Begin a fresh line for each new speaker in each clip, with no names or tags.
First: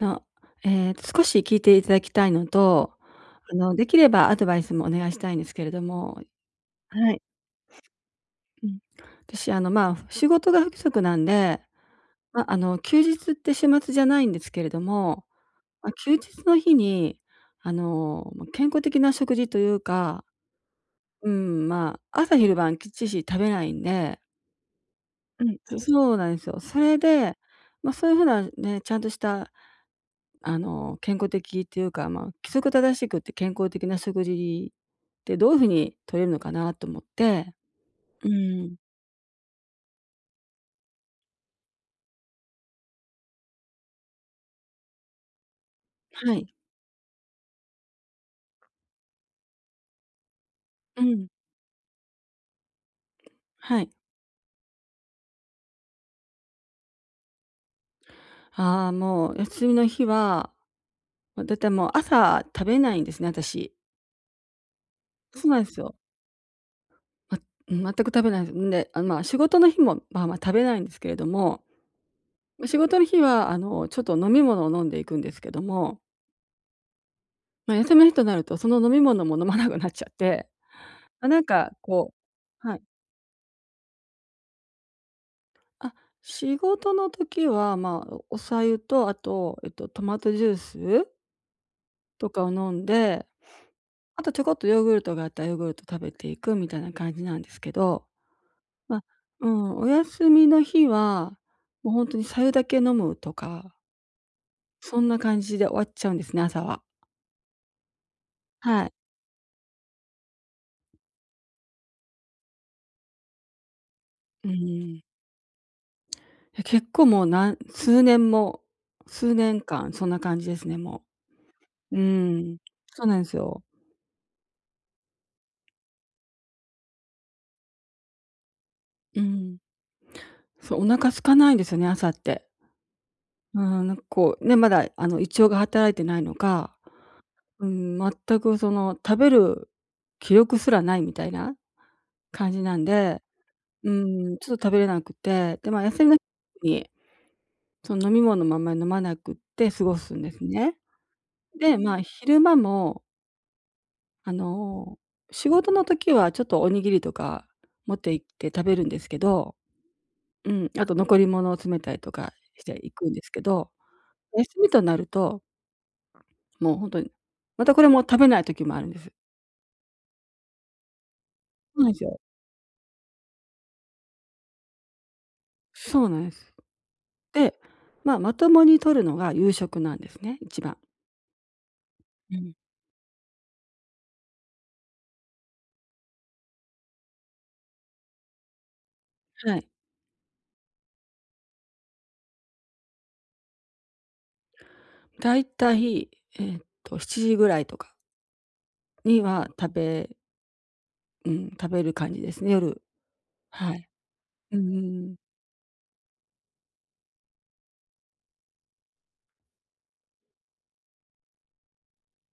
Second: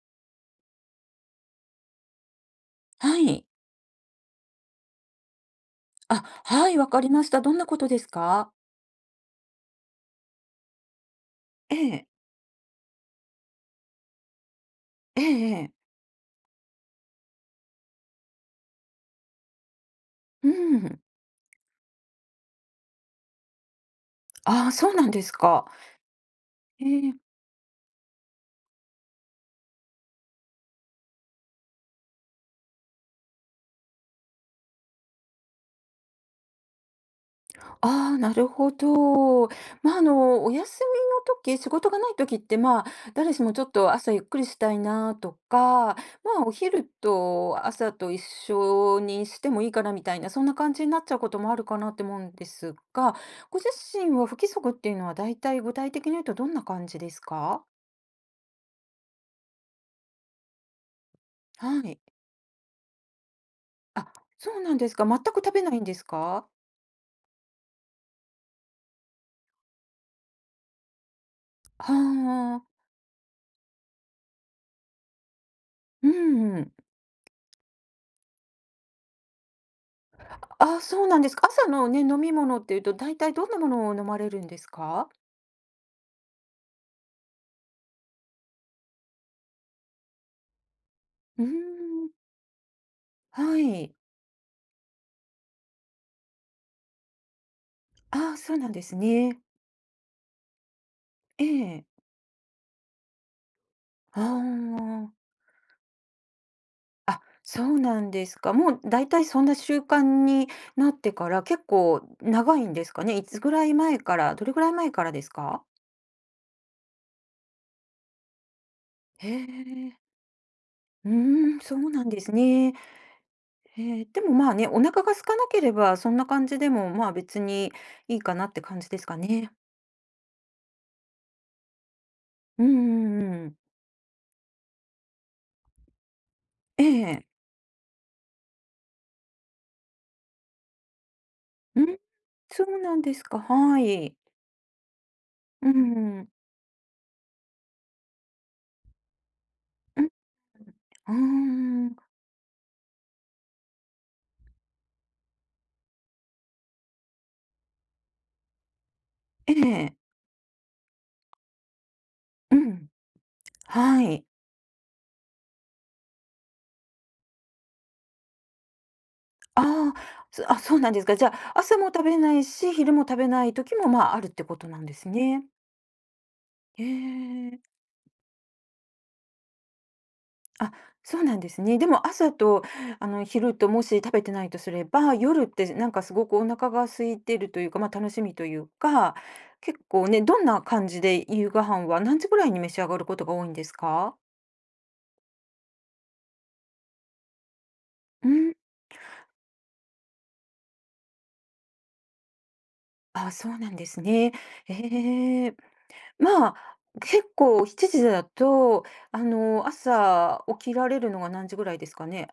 の、ええと、少し聞いていただきたいのと、
はい。
できればアドバイスもお願いしたいんですけれども。
あ、はい、わかり
はい、
ました。どんなことですか？
うん。私、仕事が不規則なんで、
ええ、
休日って週末じゃないんですけれど
え
も、
えええ。
まあ、休日の日に、健康的な食事というか、
うん。
うん、まあ、朝昼晩きっちし食べないんで、
ああ、そうなんです
うん、
か。
そうなんですよ。そ
え
れ
え。
で、まあ、そういうふうなね、ちゃんとした健康的っていうか、まあ、規則正しくって健康的な食事ってどういう風に取れるのかなと思って。
ああ、
う
なるほ
ん、
ど。まあ、お休みの時、仕事がない時って、まあ、誰しもちょっと朝ゆっくりしたいなとか、ま
は
あ、お
い。
昼と朝と一緒にしてもいいかなみたいな、そんな感じにな
う
っちゃう
ん、
こともあるかなって思うんですが、ご自
はい。
身は不規則っていうのはだいたい具体的に言うとどんな感じですか？
ああ、もう休みの日は、ま、だいたいも
は
う
い。
朝食べないんですね、私。
あ、そうなんですか。全く
そう
食
な
べ
んで
な
す
いんで
よ。
すか？
まうん、全く食べないです。んで、仕事の日も、まあまあ、食べないんですけれども、
は
ま仕
あ。
事の日は、ちょっと飲み物を飲んでいくんですけども、
うん、
まあ、休みの日となると、その飲み物も飲まなくなっちゃって、
あ、そうなん
ま
で
あ
す
なん
か。朝
か
のね、
こ
飲み物って
は
い
い。
うと、大体どんなものを飲まれるんですか？
あ、仕事の時は、まあ、お白湯と、あと、トマトジュース
うーん、
とかを飲んで、
はい。
あとちょこっとヨーグルトがあったらヨーグルト食べていくみたいな感じなんですけど、
ああ、そうなんです
まあ、
ね。
うん、お休みの日は、
え
もう
え。
本当に白湯だけ飲むとか、
あ
そんな
あ。
感じで終わっちゃうんですね、朝は。
あ、そうなんですか。もう
はい。
大体そんな習慣になってから、結構長いんですかね？いつぐらい前から、ど
う
れぐらい前
ん。
からですか？
いや、結構もう、なん数年も
へ
数年間
え。
そんな感じですね、も
うーん、そう
う。う
なんです
ん。
ね。
そうなんですよ。
ええ、でもまあね、お腹が空かなければ、そんな感じでも、まあ、別にいいかなって感じですか
う
ね。
ん。そう、お腹空かないんですよね、朝って。
うんうんうん。
うん、なんかこう、ね、まだあの胃腸が働いてないのか、
ええ。
うん、全くその食べる気力すらないみたいな
うん、
感じ
そ
な
う
ん
なんで
で、
すか。は
う
い。
ん、ちょっと食べれなくて、
う
で、まあ、休みの
ん。
日にその飲み物もあんまり飲まなくって過ご
うん、
すんですね。
あ
で、ま
ん、
あ、昼間もあの、仕事の時はちょっとおにぎりとか持って行って食べるんですけ
え
ど、
え。
うん、あと残り物を詰めたりとか
う
して
ん、
行くんですけど、
はい。
休みとなるともうほんとに。またこれも食べない時もあるんです。
ああ、そうなんですか。じゃあ、朝
そう
も
なんで
食
す
べ
よ。
ないし、昼も食べない時も、まあ、あるってことなんですね。
そうなんです。で、
え。
まあ、まともに摂るのが夕食なんですね、一
あ、
番。
そうなんですね。でも朝
うん、
と、昼ともし食べてないとすれば、夜ってなんかすごくお腹が空いてるというか、まあ、楽しみというか、
はい。
結構ね、どんな感じで夕ご飯は何時ぐらいに召し上がることが多いんですか？
だいたい、7時ぐらいとか
うん、
にはうん、食べる感じですね、夜。
あ、そうな
は
んで
い。
すね。
うんうんうん。
ええ。まあ、結構7時だと、朝起きられるのが何時ぐらいですかね？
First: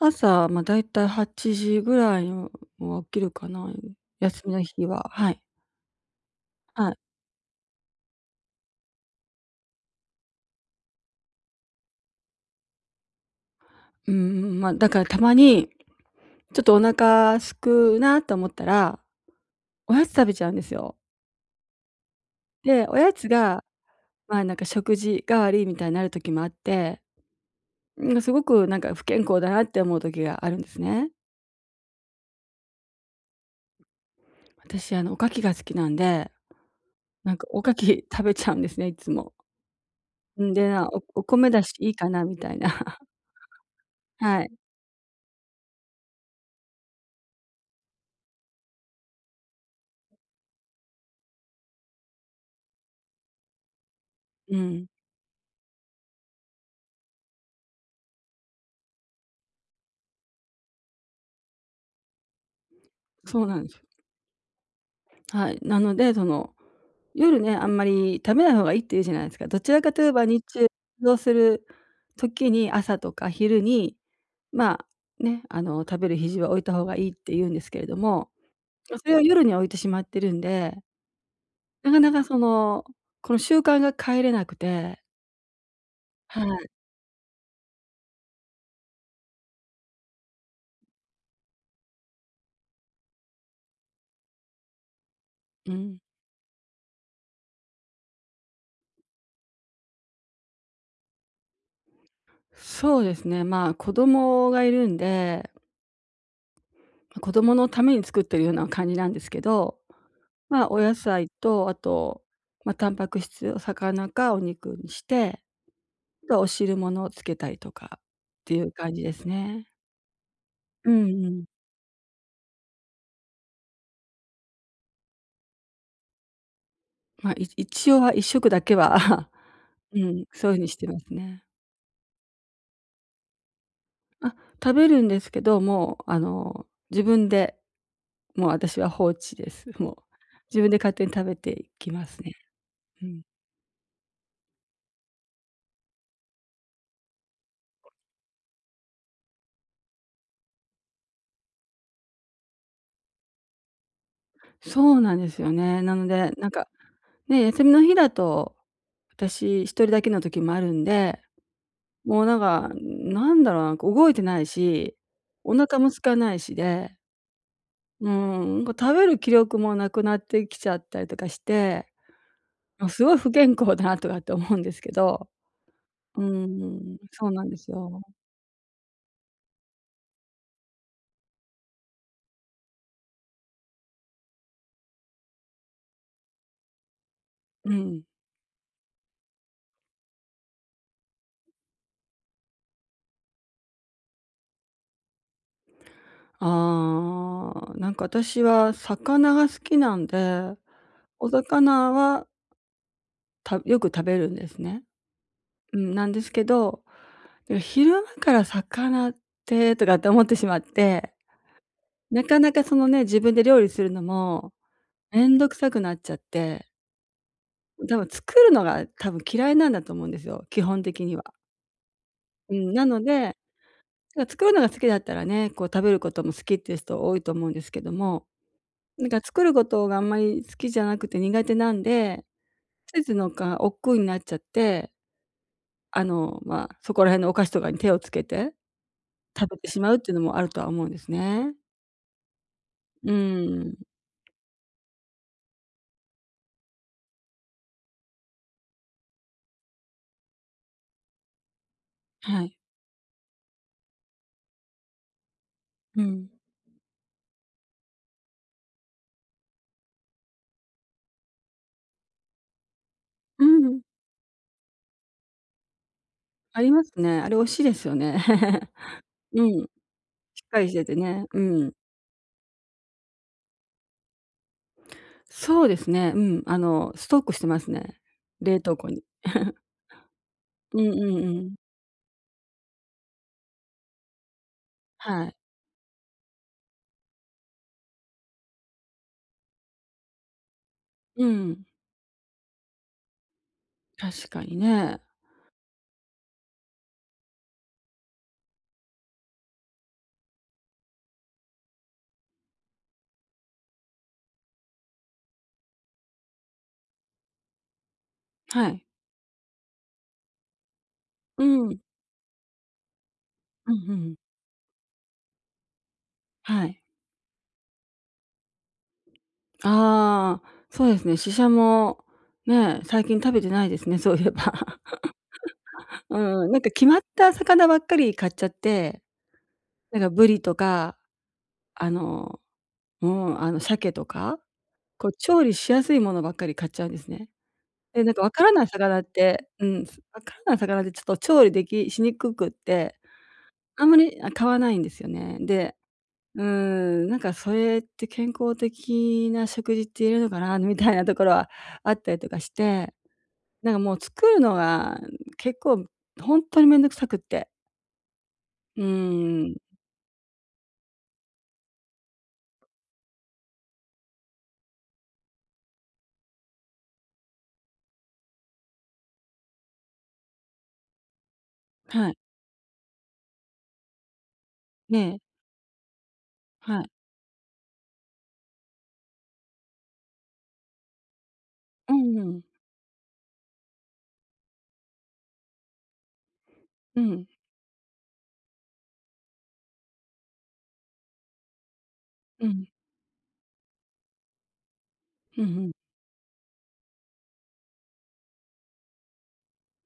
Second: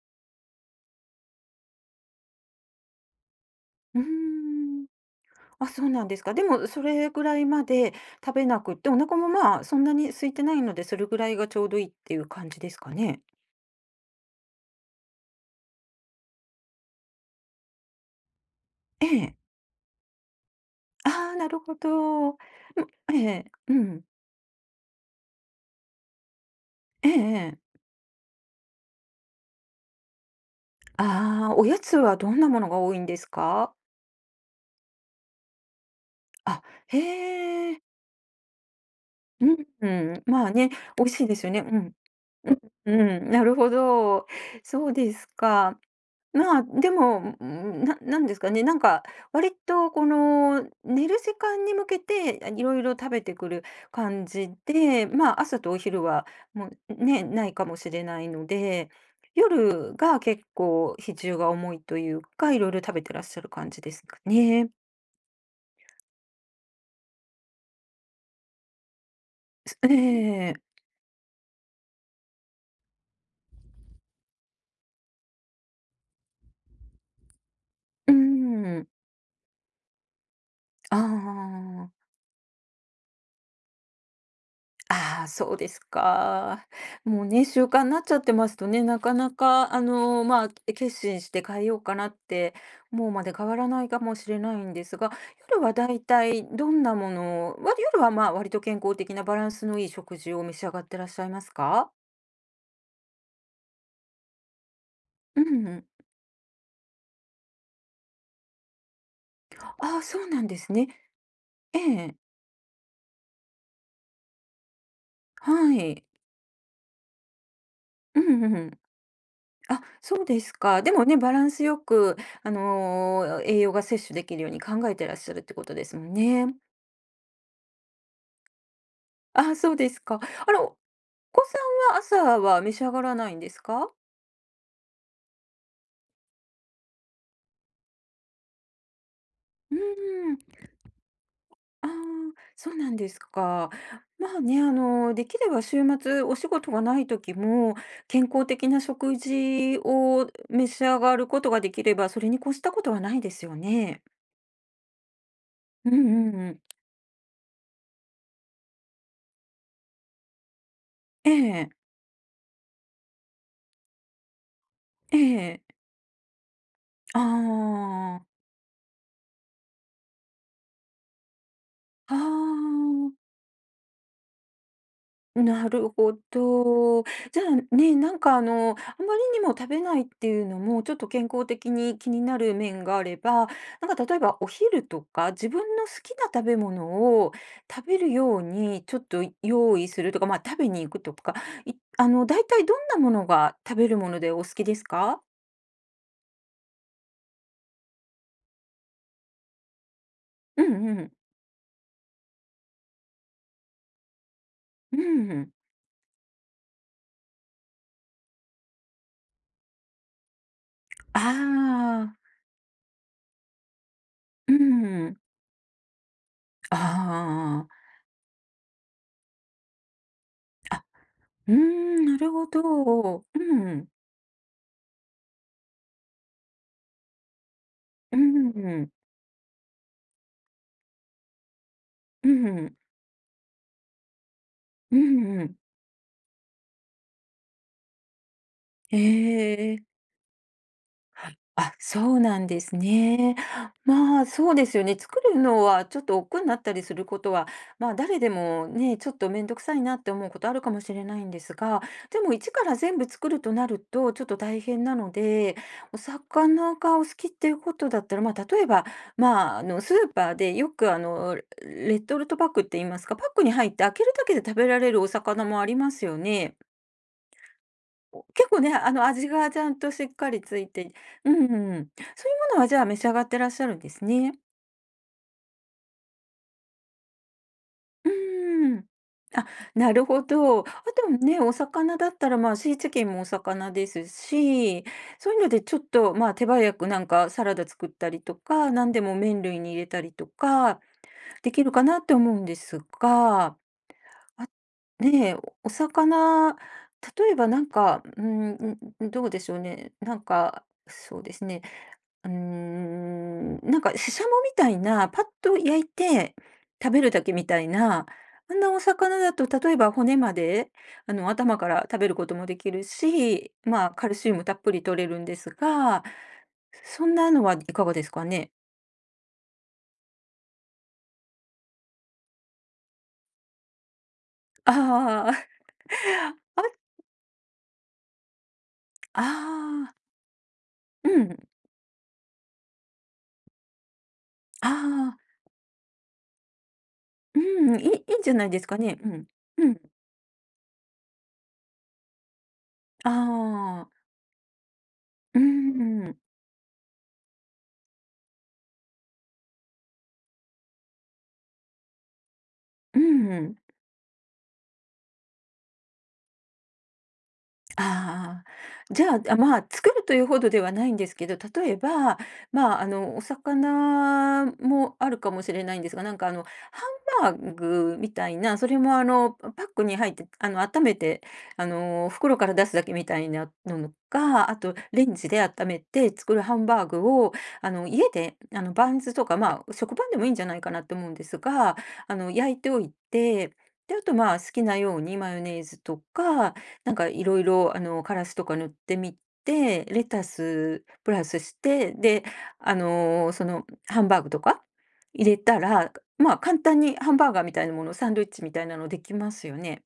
朝、ま、だいたい8時ぐらいには起きるかな、
うー
休みの日
ん。
は。はい。
あ、そうなんですか。でも、そ
はい。
れぐらいまで食べなくって、お腹もまあ、そんなに空いてないので、それぐらいがちょうどいいっていう感じですかね。
うんうん、ま、だからたまに、ちょっとお腹空くなと思ったら、
ええ。
おやつ食べちゃうんですよ。
ああ、なるほど。ん、
で、おやつ
ええ、
が、
うん。
まあ、なんか食事代わりみたいになる時もあって、
ええええ。
なんかすごくなんか不健康だなって思う時があるんですね。
ああ、おやつはどんなものが多いんですか？
私、おかきが好きなんで、
あ、へ
なんかおか
え。
き 食べちゃうんですね、いつも。
うん、うん。まあ
んで、
ね、
な
美味
お
しいです
米
よ
だ
ね。
し
う
い
ん。
いかなみたいな。
うん、うん、なるほど。
はい。
そうですか。まあ、でも、うん、なんですかね、なんか、割とこの寝る時間に向けて、あ、いろいろ食べてくる感じ
うん。
で、まあ、朝とお昼はもうね、ないかもしれないので、夜が結構比重が重いというか、いろいろ食べてらっしゃ
そう
る
なんで
感
すよ。
じですかね。
はい。なので、その、夜ね、あんまり食べない方がいいって言うじゃないですか。どち
す
ら
え
かといえば日中
え。
運動する時に、朝とか昼に、ま食べる日は置いた方がいいって言うんですけれど
うー
も、
ん。
まそれを夜に置いてしまってるんで、
あ
なか
あ。
なかその、この習慣が変えれなくて、
ああ、そうです
は
か。
い、
もうね、習慣になっちゃってますとね、なかなか、まあ、決心して変えようかなって、もうまで変わらないかもしれないんですが、夜
う
はだ
ん。
いたいどんなものを、夜はまあ、割と健康的なバランスのいい食事を召し上がってらっしゃいますか？
そうですね、まあ、子供がいるん
う
で、
んうん。
ま、子供のために作ってるような感じなんですけど、
ああ、そうなんで
まあ、
す
お
ね。
野菜と、あ
ええ、
と、ま、タンパク質、お魚かお肉にして、
はい。
あとはお汁物をつけたりとかっ
うんう
て
ん
い
う
う
ん。
感じですね。
あ、そうですか。
う
でもね、
んう
バラ
ん。
ンスよく、栄養が摂取できるように考えてらっしゃるってことですもんね。
ま、一応は一食だけは、
あ、そうで
う
すか。
ん、そう
あ
いう風
の
にし
お
てますね。
子さんは朝は召し上がらないんですか？
あ、食べるんですけど、もう自分で、もう私は放置です。
うー
もう、
ん、
自分で勝手に食べてい
あ
き
あ、
ますね。
そうなん
う
です
ん。
か。まあね、できれば週末お仕事がない時も、健康的な食事を召し上がることができれば、それに越したことはないですよね。
そうなんですよね。
う
な
ん
ので、
うん
なん
うん。
か、ね、休みの日だと、私一人だけの時もあるんで、
ええ、
もうなんか、なんだろう、なんか動いてないし、
え
お
え。
腹も空かないしで、う
あ
ん、なんか食べる気力もなくなってきちゃったりとかして、
あ、あ
もうすごい
あ。
不健康だなとかって思うんですけど。
なるほ
うん、
ど。
そう
じゃ
なんです
あね、
よ。
なんかあまりにも食べないっていうのも、ちょっと健康的に気になる面があれば、なんか例えばお昼とか、自分の好きな食べ物を
う
食べ
ん。
るようにちょっと用意するとか、まあ食べに行くとか、いあの、大体どんなものが食べるものでお好きですか？
ああ、なんか私は魚が好きなんで、
うんうん。
お魚は、よく食べるんですね。
うんうん。
うん、なんですけど、でも昼間から魚って思ってしまって、
ああ、
なかなかそのね、自分で料理するのも
うん。
めんどくさくなっちゃって、
ああ。
多分作るのが多分嫌いなんだと思うんですよ、基本
あ、
的には。
うーん、なるほ
うん、なの
ど。
で、
うん。
だから作るのが好きだったらね、こう食べることも好きっていう人多いと思うんですけど
う
も、
ん。
なんか作ることがあんまり好きじゃなくて苦手なんで、
うん。
ついつい億劫になっちゃって、
うんうん。
まあ、そこら辺のお菓子とかに手をつけて食べて
え
し
え。
まうっていうのもあるとは思うんですね。
あ、そうなんです
うー
ね。
ん、
まあ、そうですよね。作るのはちょっと億劫になったりすることは、まあ、誰でもね、ちょっと面倒くさいなって思うことあるかもしれないんですが、でも
は
一
い。
から全部作るとなるとちょっと大変なので、お
うん。
魚がお好きっていうことだったら、まあ、例えば、まあ、スーパーでよくレトルトパックって言いますか、パッ
う
クに入っ
ん、
て開けるだけで食べられるお魚もありますよね。
ありますね。あれ美味しいですよね。
結構 ね、味
う
がち
ん、し
ゃんとしっかり
っ
つ
かり
い
して
て、
てね。
うんう
うん。
ん、そういうものは、じゃあ、召し上がってらっしゃるんですね。
そうですね、うん、あの、ストックしてますね、冷
う
凍
ん。
庫に。
あ、なるほど。あ
うんう
と
んう
ね、お
ん。
魚だったら、まあ、シーチキンもお魚ですし、
は
そう
い。
いうのでちょっと、まあ、手早くなんかサラダ作ったりとか、なんでも麺類に入れたりとか
う
でき
ん、
るかなって思うんですが、
確か
あ、
にね。
ねえ、お魚、例えばなんか、どうでしょうね、なんか、そうですね、うーん、なんかシシャモみたいな、パッと焼いて食べるだけみたいな、あん
は
なお
い。
魚だと例えば骨まで、
う
頭か
ん。
ら食べることもできるし、
う
ま
ん
あ、
う
カル
ん。
シウムたっぷり摂れるんですが、
はい。
そんなのはいかがですかね？
ああ、そうですね。シシャも、ね、最近食べてないですね、そういえば。
ああ、
うん、な
あ、
んか決まった魚ばっかり買っちゃって、
ああ、
なんかブリとか、
うん、
あの、うん、あの鮭とか、
あ
こう
あ、
調理しやすいものばっかり買っちゃうんですね。
うん、いいい
で、
いんじゃないですかね。うん、うん、
わからない魚ってちょっと調理しにくくって、
あ
あ
あ、
んまり、あ、買わないんですよね。
う
で、
ん、
うん、なんかそれって健康的な食事って言えるのかなみたいなところはあったりとかして、
うん。
なんかもう作るのが結構ほんとにめんどくさくって。
あ
うー
あ、じゃあ、あ、
ん、
まあ、作るというほどではないんですけど、例えば、まあ、お魚もあるかもしれないんですが、なんかハンバーグみたいな、それもパックに入って、温めて、
はい。
袋から出すだけみたいなのか、あと、レン
ね
ジ
え、
で温めて作るハン
は
バー
い。
グを、家で、バンズとか、まあ、食パンでもいいんじゃないかなと思うんですが、
うんうん。
焼いておいて、で、あと、まあ、好きなようにマヨネーズとか、なん
う
かい
ん。
ろいろ、カラスとか塗ってみて、レタスプラスして、で、
うん。
その、ハンバーグとか入れ
うんう
た
ん。
ら、まあ、簡単にハンバーガーみたいなもの、サンドイッチみたいなのできますよね。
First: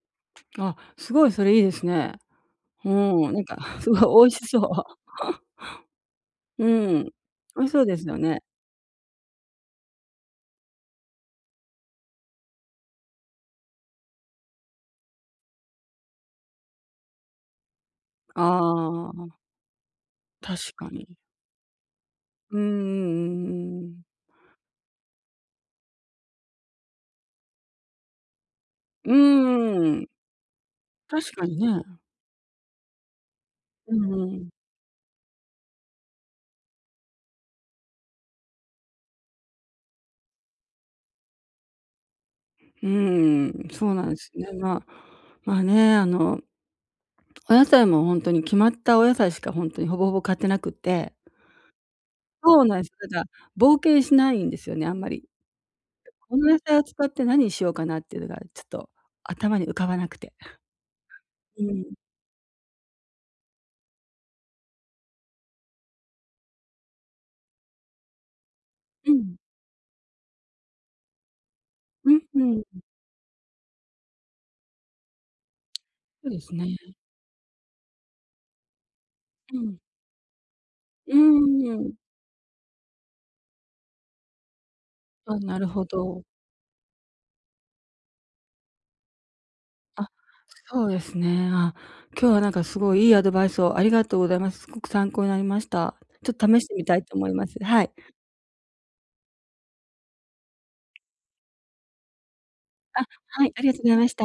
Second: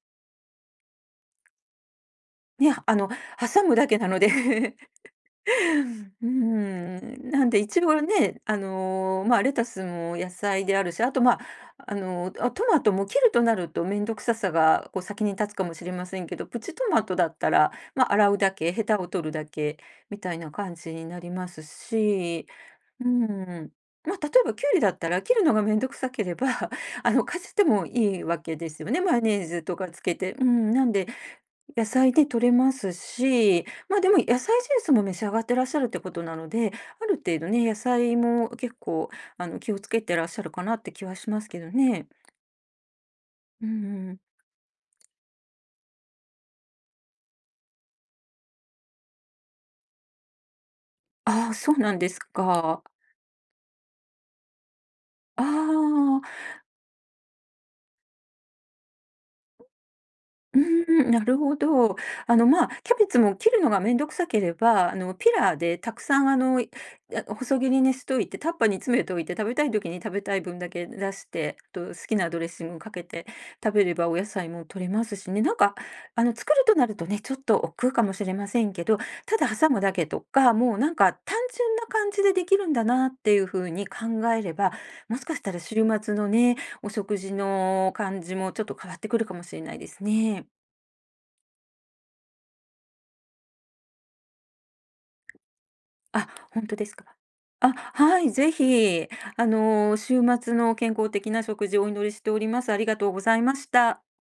あ、すごいそれいいですね。
ね、
うーん、なんか
挟むだ
すご
けなの
い
で
美味しそう。
う
うん。
ん、なんで
美味しそ
一
うで
応
すよ
ね、
ね。
まあ、レタスも野菜であるし、あと、まあ、トマトも切るとなると面倒くささが、こう、先に立つかもしれませんけど、プチトマトだったら、まあ、洗うだけ、ヘタを
あ
取るだ
あ、
けみたいな
確
感
か
じ
に。
になりますし、
うんうんう
う
んう
ん。
んうん。
まあ、例えばキュウリだったら切るのが面倒くさければ かじってもいいわけですよね、
う
マ
ー
ヨネーズとかつ
ん、
けて。うん、なんで
確かにね。
野菜で取れますし、
う
あで
ん
も野
う
菜
ん。
ジュースも召し上がってらっしゃるってことなので、ある程度ね、野菜も結構、気をつけてらっしゃるかなって気はしますけどね。
うー
う
ん、
ん
そうなん
う
で
ん。
すね。まあ、まあね、あのお野菜も本当に決まったお野菜しか本当にほぼほぼ買ってなくて、
ああ、そうなんです
そうなん
か。
です。だから冒険しないんですよね、あんまり。
ああ。
この野菜を使って何しようかなっていうのがちょっと頭に浮かばなくて。
うーん、なるほ
うん。
ど。まあ、キャベツも切るのがめんどくさければ、ピラーでたくさん、細切りにしといて、タッパーに詰め
う
ておいて、
ん。
食べたい時に食べたい分だけ出して、あと好
う
き
ん
なド
う
レッシング
ん。
かけて食べればお野菜も取れますしね。なんか、
そうです
作ると
ね。
なるとね、ちょっと億劫かもしれませんけど、ただ
う
挟
ん。
むだけとか、もうなんか
うー
単純な
ん。
感じでできるんだなっていう風に考えれば、もしか
あ、
した
な
ら
る
週
ほ
末
ど。
のね、お食事の感じもちょっと変わってくるかもしれないです
あ、
ね。
そうですね。あ、今日はなんかすごいいいアドバイスをありがとうございます。すごく参考になりました。
あ、
ちょっと試し
本
て
当
み
です
たいと
か。
思います。
あ、
はい。
はい、ぜひ、週末の健康的な食事をお祈りしております。ありが
あ、
とうござい
はい、
ま
あり
し
がとうござい
た。
ました。